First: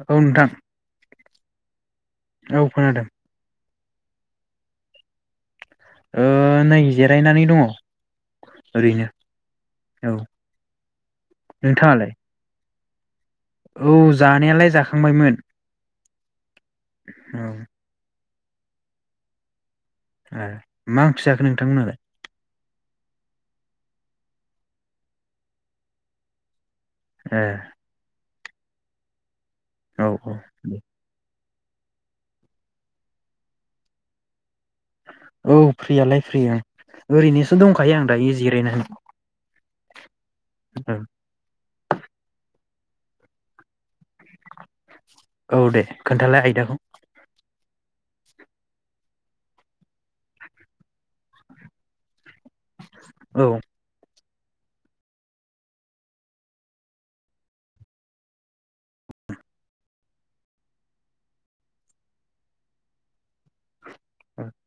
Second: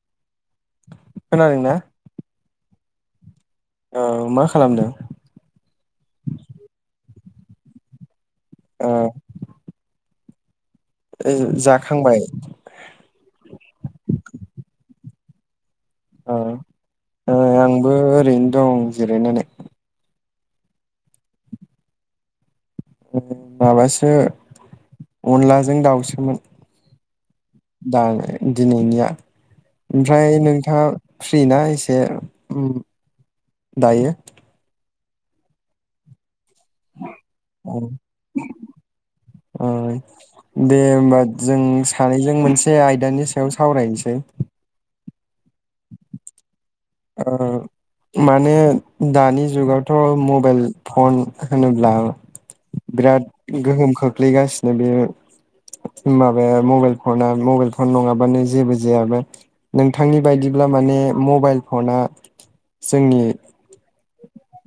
औ नोंथां खोनादोंना औ खोनादों औ मा खालामदों ओ नै जिरायनानै दङ ओरैनो औ ओ नोंथाङालाय जाखांबाय [unintelligible] औ जानायालाय जाखांबायमोन ओ औ नैआंबो ओरैनो दं जिरायनानै मा ओंख्रि जाखो नोंथां मोनहालाय माबासो अनलाजों दाउसोमोन ए दा दिनैनिया औ औ ओमफ्राय दे नोंथाङा फ्रिना एसे दायो औ फ्रियालाय फ्रि आं ओरैनोसो दंखायो दायो जिरायनानै ओ दे होमबा जों सानैजों मोनसे से आयदानि सायाव सावरायनोसै औ दे खोन्थालाय आयदाखौ माने दानि जुगावथ' मबाइल फन होनोब्ला बिराद औ गोहोम खो खोख्लैगासिनो बे माबाया मबाइल फना मबाइल फन नङाबानो जेबो जायाबा नोंथांनि बायदिब्ला माने मबाइल फना जोंनि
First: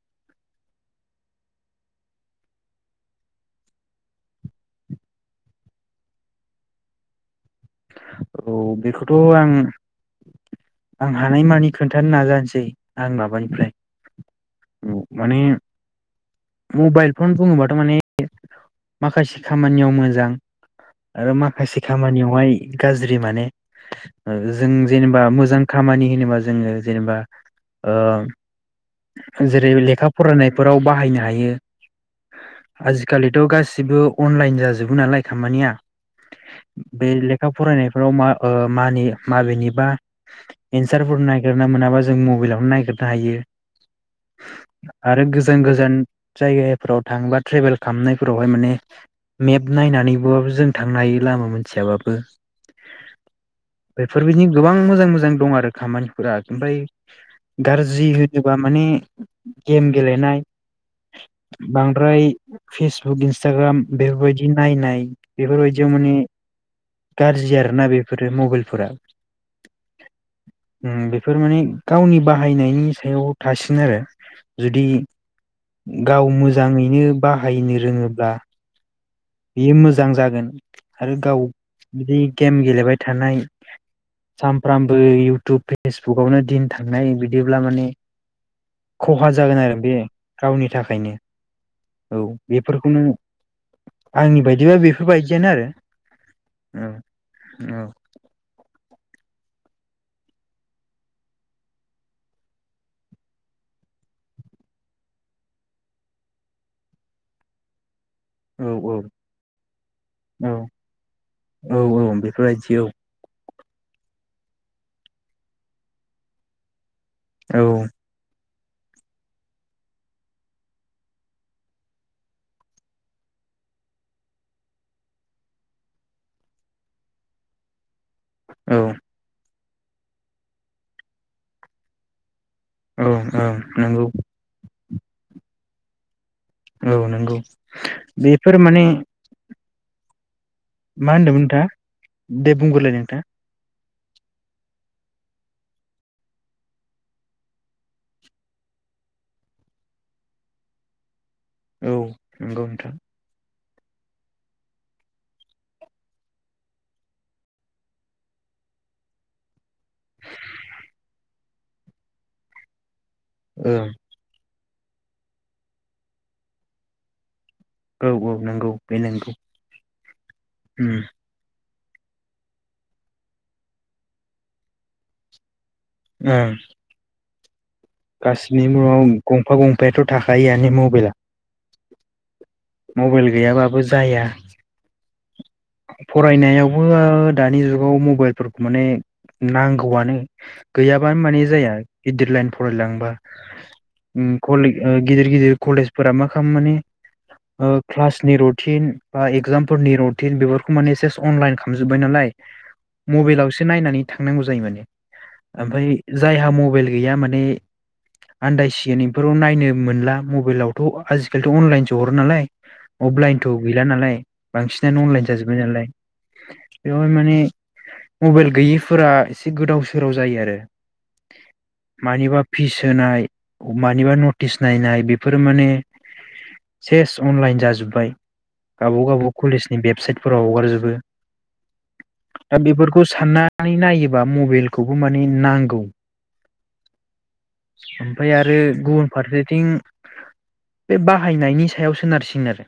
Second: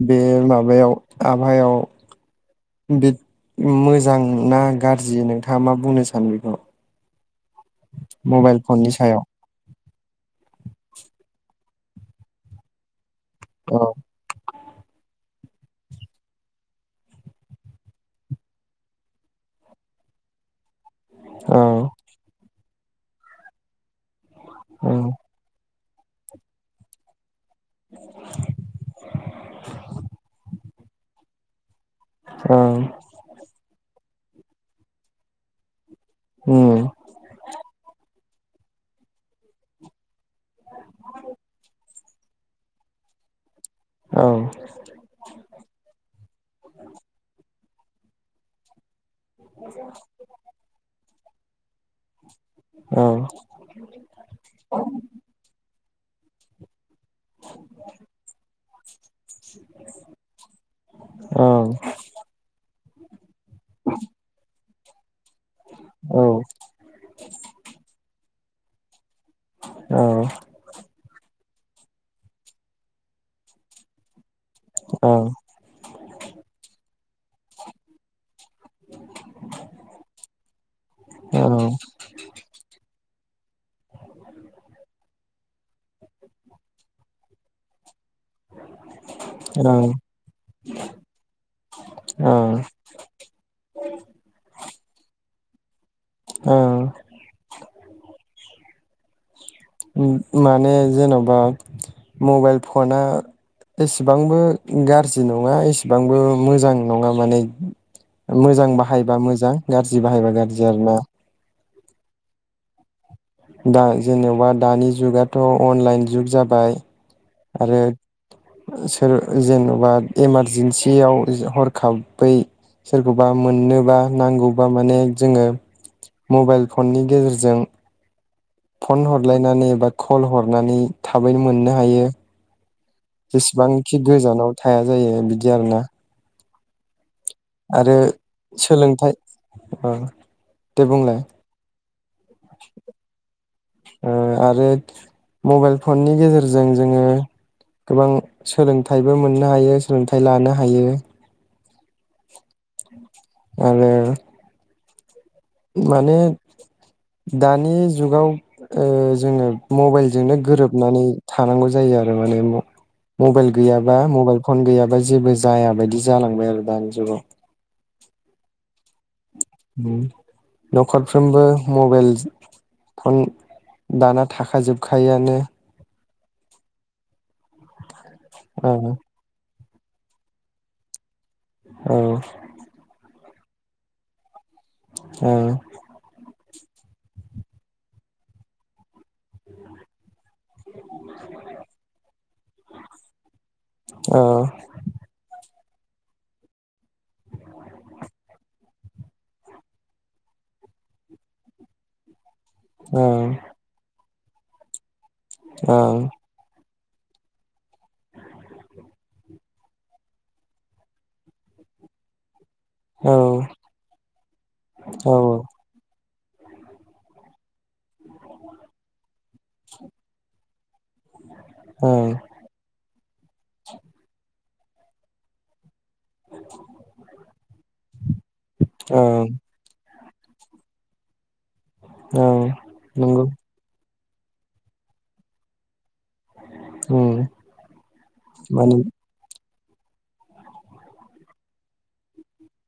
बे माबायाव आबहायाव बे मोजां ना गाज्रि नोंथाङा मा बुंनो सानो बेखौ औ मबाइल फननि बेखौथ' सायाव आं आं हानायमानि खोन्थानो नाजानोसै आं माबानिफ्राय औ ओ माने मबाइल फन बुङोबाथ' माने माखासे खामानियाव मोजां आरो औ माखासे खामानियावहाय गाज्रि माने जों औ जेनेबा मोजां खामानि होनोबा जोङो जेनेबा ओ जेरै लेखा फरायनाय बेफोराव बाहायनो हायो औ आजिखालिथ' गासिबो अनलाइन जाजोबो नालाय खामानिया उम बे लेखा फरायनायफोराव मा ओ मानि माबेनिबा एनसारफोर नागिरना मोनाबा जों मबाइलावनो नायगिरनो हायो औ आरो गोजान गोजान जायगाफ्राव थांबा ट्रेभेल खामनायफोरावहाय माने मेप नायनानैबाबो जों थांनो हायो लामा मोनथियाबाबो औ बेफोरबायदि गोबां मोजां मोजां दं आरो खामानिफोरा ओमफाय गारजि बा माने गेम गेलेनाय औ बांद्राय फेसबुक इन्सटाग्राम बेफोरबायदिनो नायनाय बेफोरबायदियाव माने औ गाज्रि आरोना बेफोरो मबाइल फोरा औ बेफोर माने गावनि बाहायनायनि स याव थासिन आरो। जुदि औ गाव मोजाङैनो बाहायनो रोङोब्ला बियो मोजां जागोन आरो गाव बिदि गेम गेलेबाय थानाय सानफ्रामबो इउटुब फेसबुकावनो दिन थांनाय बिदिब्ला माने खहा जागोन आरो औ बे गावनि थाखायनो औ बेफोरखौनो आंनि बायदिबा बेफोरबायदि जेन आरो औ औ माने जेनबा मबाइल फना एसेबांबो गाज्रि नङा एसेबांबो मोजां नङा माने। औ मोजां बाहायब मोजां गाज्रि बाहायबा औ गाज्रि आरो ना। औ औ बेफोरबायदि औ। दा जेनेबा दानि जुगाथ अनलाइन जुग जाबाय औ आरो सोर जेनबा इमारजेन्सियाव हरखाबै सोरखौबा मोननोबा नांगौबा माने जोङो मबाइल फननि गेजेरजों औ फन हरलायनानै बा कल हरनानै थाबैनो मोननो हायो। औ औ जेसेबांखि नंगौ गोजानाव थाया जायो बिदि आरोना। औ नंगौ। बेफोर माने औ मा होनदोंमोन नोंथाङ दे बुंग्रोरोलाय नोंथाङा। आरो मबाइल फननि गेजेरजों जोङो गोबां सोलोंथाइबो मोननो हायो सोलोंथाइ लानो हायो। औ नंगौ नोंथां। आरो माने दानि जुगाव जोङो मबाइलजोंनो गोरोबनानै थानांगौ जायो आरो माने म मबाइल ओं गैयाबा मबाइल फन गैयाबा जेबो जाया बायदि जालांबाय आरो दानि जुगाव। औ औ नंगौ बे नंगौ। उम उम न'खरफ्रोमबो मबाइल फन दाना थाखाजोबखायोआनो ओं औ गासिबनावबो गंफा गंफा गंफाथ' थाखायोआनो मबाइला औ मबाइल गैयाबाबो जाया औ फरायनायावबो दानि जुगाव मबाइलफोरखौ माने नांगौआनो गैयाबानो माने जाया गिदिर लाइन फरायलांबा उम खलि ओ गिदिर गिदिर कलेजफोरा मा खालाम मानि ओ क्लासनि रुटिन बा एगजामफोरनि र थिन बेफोरखौ माने सेस अनलाइन खालाम जोब्बाय नालाय औ मबेलावसो नायनानै थांनांगौ जायो माने औ ओमफाय जायहा मबेल गैया माने आन्दायसिगोन इफोराव नायनो मोनला मबाइलावथ' आजिखालिथ' अनलाइनसो हरो नालाय अफलाइनथ' गैला नालाय बांसिन औ अनलाइन जाजोबबाय नालाय बेवहाय माने मबाइल गैयिफोरा एसे गोदाव सोराव जायो आरो ओं मानिबा फिस होनाय मानिबा न थिस नायनाय बेफोरो माने सेस अनलाइन जाजोब्बाय गाबाव ओं गाबाव कलेस बेबसाइटफोराव हगारजोबो औ दा बेफोरखौ नंगौ साननानै नायो ब्ला मबेलखौबो माने नांगौ उम ओमफाय आरो माने गुबुन फारसे थिं बे बाहायनायनि सायाव सोनार सिगोन आरो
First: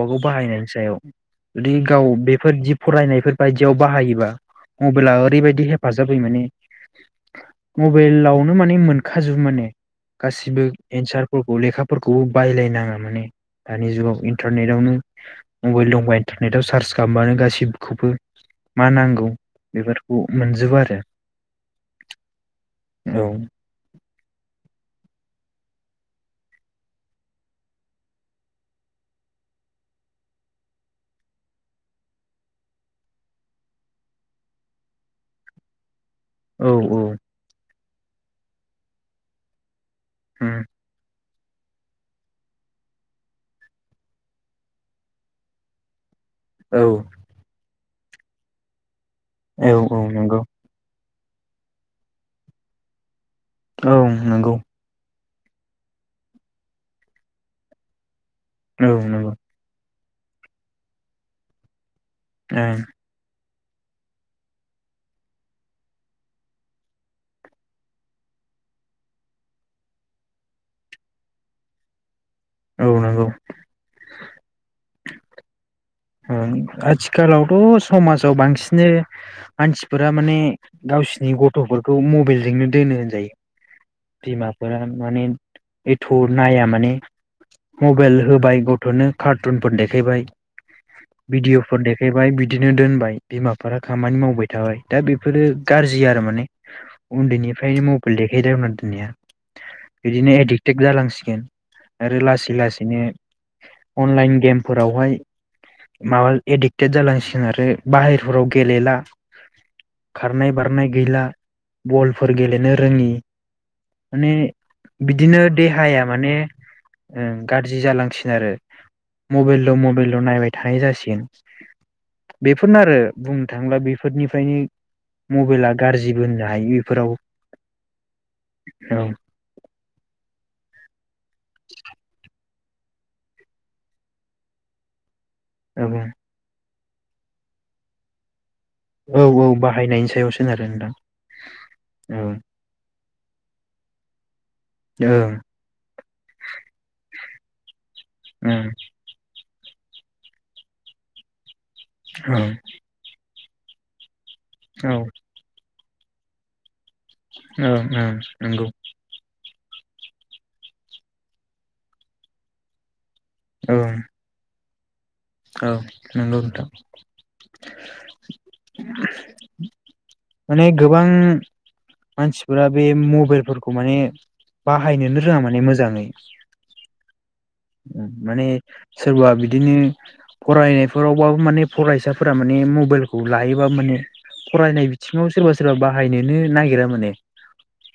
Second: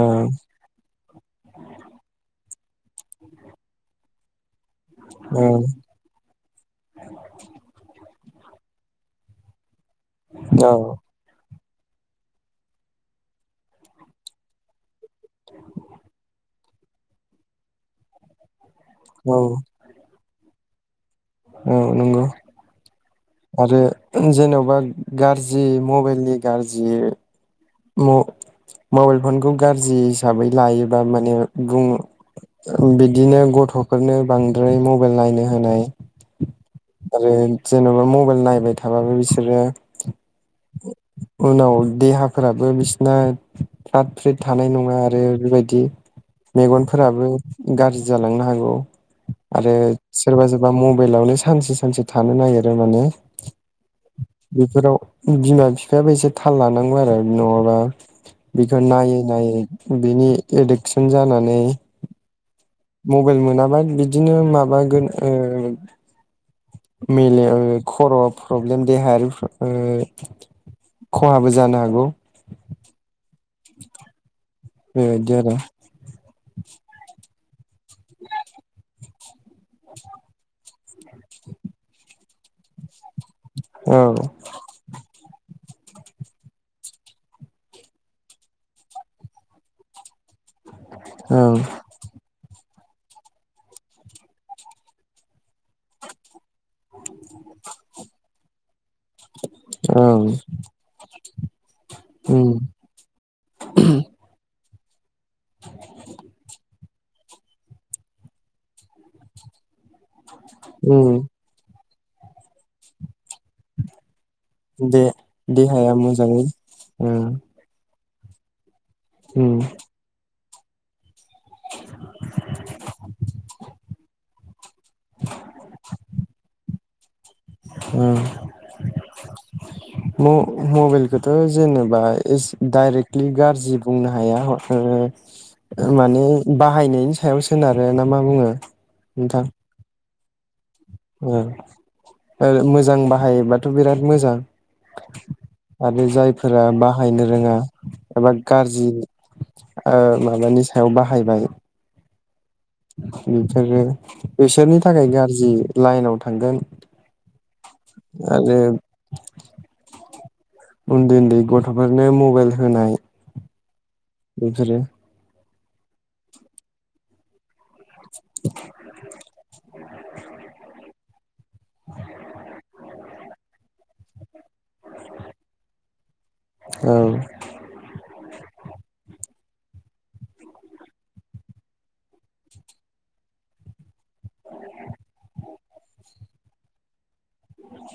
औ गाव बाहायनायनि सायाव जुदि गाव बे फोर दि फरायनायफोर बायदियाव बाहायोबा मबाइला औ ओरैबायदि हेफाजाब होयो माने मबेलाव नो माने मोन खाजुबो मोने गासिबो औ एन्सारफो खौ लेखाफोरखौबो बायलायनाङा माने दानि जुगाव इन्टारनेटावनो मबाइल दंबा इन्टारनेट आव सार्स खालामबानो गासिबखौबो मा नांगौ औ बेफोरखौ मोनजोबो आरो। ओ औ नोंगौ। औ आरो जेन'बा गाज्रि मबाइलनि गाज्रि म मबाइल फनखौ गाज्रि हिसाबै लायोबा माने बुं बिदिनो गथ'फोरनो बांद्राय मबेल नायनो होनाय औ औ आरो जेन'बा मबाइल नायबाय थाबाबो बिसोरो औ [inaudible] उनाव देहा फोराबो बिसिना फ्रात फ्रिद थानाय नङा आरो बिबायदि औ मेगनफोराबो गाज्रि जालांनो हागौ औ आरो औ नंगौ सोरबा सोरबा म बेलावनो सानसे सानसे थानो नागिरो माने औ नोंगौ बेफोराव बिमा बिफायाबो एसे थाल लानांगौ आरो। नङाबा बेखौ औ नायै नंगौ नायै बिनि एडिकसन जानानै मबेल मोना [unintelligible] बिदिनो माबागोन ओ मेलेम खर' प्रब्लेम देहायारि फ्र ओ खहाबो जानो हागौ। औ नोंगौ [inaudible] बे बायदि आरो दस समाजाव बांसिनो [inaudible] मानसिफोरा माने गावसिनि गथ'फोरखौ मबेल जोंनो दोनो होनजायो औ बिमाफोरा माने एथ' नाया माने मबाइल होबाय गथ'नो कारटुनफोर देखायबाय ओं भिडिअफोर देखायबाय बिदि नो दोनबाय बिमाफोरा खामानि मावबाय थाबाय दा बेफोरो गाज्रि आरो माने उन्दैनिफ्रायनो मबाइल देखाय दावना दोननाया ओं बिदिनो एडिक्टेड जालांसिगोन आरो उम लासै लासैनो अनलाइन गेम फोरावहाय माबा एदिक टेट जालांसिगोन आरो बाहेरफोराव गेलेला खारनाय बारनाय गैला उम बलफोर गेलेनो रोङि माने दे बिदिनो देहाया माने ओ उम गाज्रि जालांसि आरो उम मबाइल ल मबाइल नायबाय थानाय जासिगोन बेफोरनो आरो बुंनो थाङोब्ला बेफोरनिफ्रायनो मबाइला गारजिबो होननो हायो फोराव ओ म-मबाइलखोथ' जेनेबा इस डाइरेक्टलि गारजि बुंनो हाया ओ औ माने बाहायनायनि सायाव सोनारो ना मा बुङो औ औ बाहायनायनि सायाव सोनार ओं ओ मोजां बाहायोबाथ' बिराद मोजां ओं आरो जायफोरा बाहायनो रोङा एबा ओं गारजि ओ माबानि सायाव बाहायबाय ओं [unintelligible] बिसोरनि औ थाखाय गारजि लाइनाव थांगोन ओं ओं आरो नोंगौ उन्दै उन्दै गथ'फोरनो मबेल होनाय ओं [unintelligible] औ नोंगौ नोंथां [inaudible] माने गोबां मानसिफोरा बे मबेलफोरखौ माने बाहायनोनो रोङा माने मोजाङै औ माने सोरबा बिदिनो फरायनायफोरावबाबो माने फरायसाफोरा माने मबेलखौ लायोबा माने फरायनाय बिथिङाव सोरबा सोरबा बाहायनोनो नागिरा माने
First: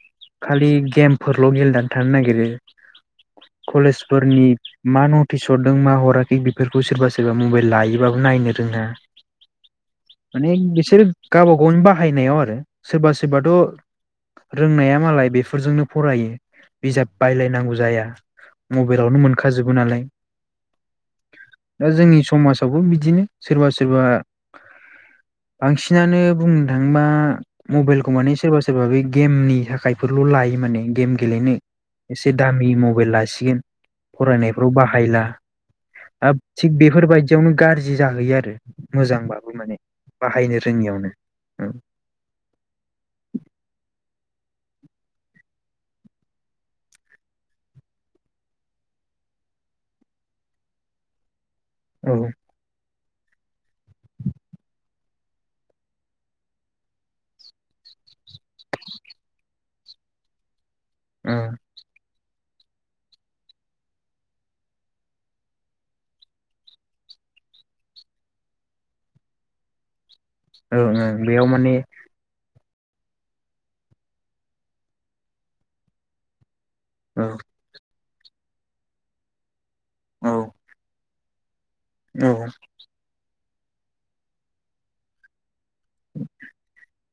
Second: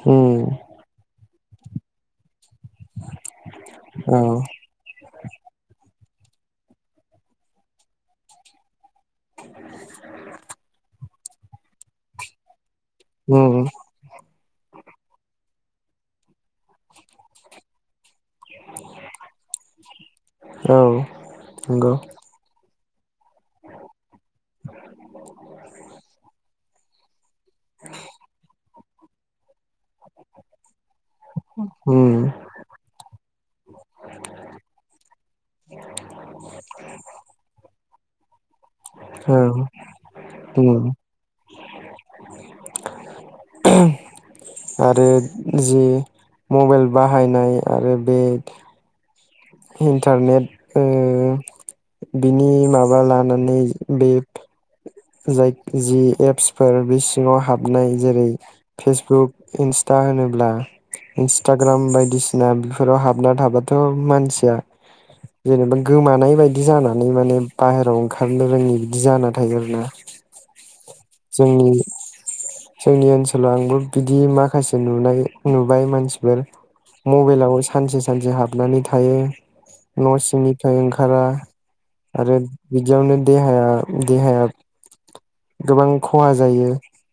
औ खालि गेम फोरल' गेलेनानै थानो नागिरो औ कलेजफोरनि मा नटिस हरदोंमोन मा हराखै बेफोरखौ सोरबा सोरबा मबाइल लायोबाबो नायनो रोङा माने बिसोर गावबा गावनि बाहायनायाव आरो सोरबा उम सोरबाथ' रोंनाया मालाय बेफोरजोंनो फरायो बिजाब बायलायनांगौ जाया मबाइलावनो मोन खाजोबो नालाय औ दा नंगौ जोंनि समाज जाबो बिदिनो सोरबा सोरबा बांसिनानो बुं थांबा मबाइलखौ मानि सोरबा सोरबा बे गेमनि थाखाय बेफोरल' लायो माने गेम गेलेनो उम एसे दामि मबाइल लासिगोन फरायनायफ्राव बाहायला दा थिग बेफोरबायदियावनो गाज्रि जाहैयो आरो औ मोजांबाबो माने बाहायनो उम रोङियावनो औ आरो जि मबाइल बाहायनाय आरो बे इन्टारनेट ओ औ बिनि माबा बा लानानै बे जाय जि एपसफोर बे सिङाव हाबनाय जेरै फेसबुक इन्सटा दा होनोब्ला औ इन्सटाग्राम बायदिसिना ना बेफोराव हाबना थाबाथ' मानसिया जेनेबा गोमानाय बायदि जानानै माने बाहेरायाव ओंखारनो रोङि बिदि जाना थायो आरो ना ओं ओं बेयाव माने जोंनि ओनसोलाव आंबो बिदि माखासे नुनाय नुबाय मानसिफोर औ मबाइलाव सानसे सानसे हाबनानै थायो न' औ सिंनिफ्राय ओंखार खारा औ आरो बिदियावनो देहाया देहाया गोबां खहा जायो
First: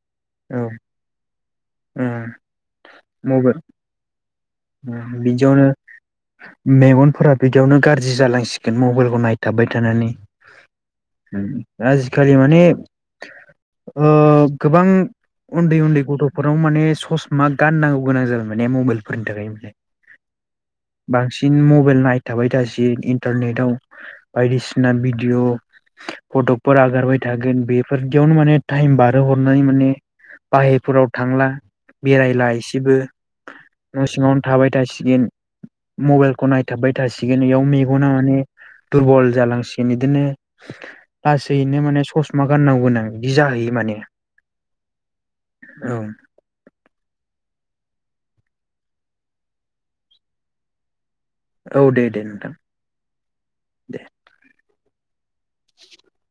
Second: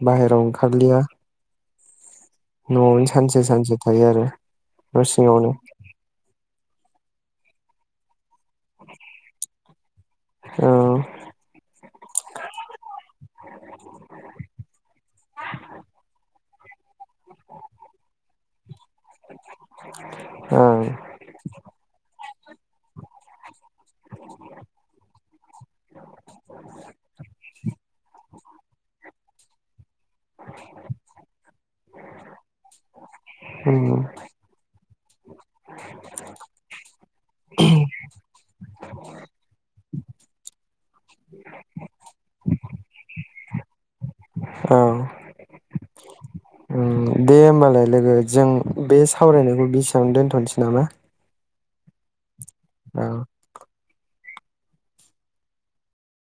बाहेरायाव ओंखारलिया ओं न'आवनो सानसे सानसे थायो आरो न' उम सिङावनो बिदियावनो मेगनफोरा बिदियावनो गाज्रि जि जालांसिगोन मबाइलखौ नायथाबबाय थानानै औ आजिखालि माने ओ गोबां उन्दै उन्दै गथ'फोराव माने ससमा गाननांगौ गोनां जादों माने मबाइल ओं बांसिन मेबेल नायनो थाबाय थासि इन्टारनेटाव बायदिसिना भिडिअ फटकफोर आगारबाय थागोन बेफोरदियावनो माने टाइम बारहोहरनानै माने बाहिफोराव थांला बेरायला एसेबो उम न' सिङावनो थाबाय थासै बिदि मबाइलखौ नायथाबबाय थासिगोन इयाव मेगना माने दुरबल जालांसिगोन इदिनो लासैैनो माने ससमा गाननांगौ गोनां बिदि जाहैयो माने औ औ उम दे होमबालाय लोगो जों बे सावरायनायखौ बेसेबां दोन्थ'नोसै नामा औ दे दे नोंथां औ दे [inaudible]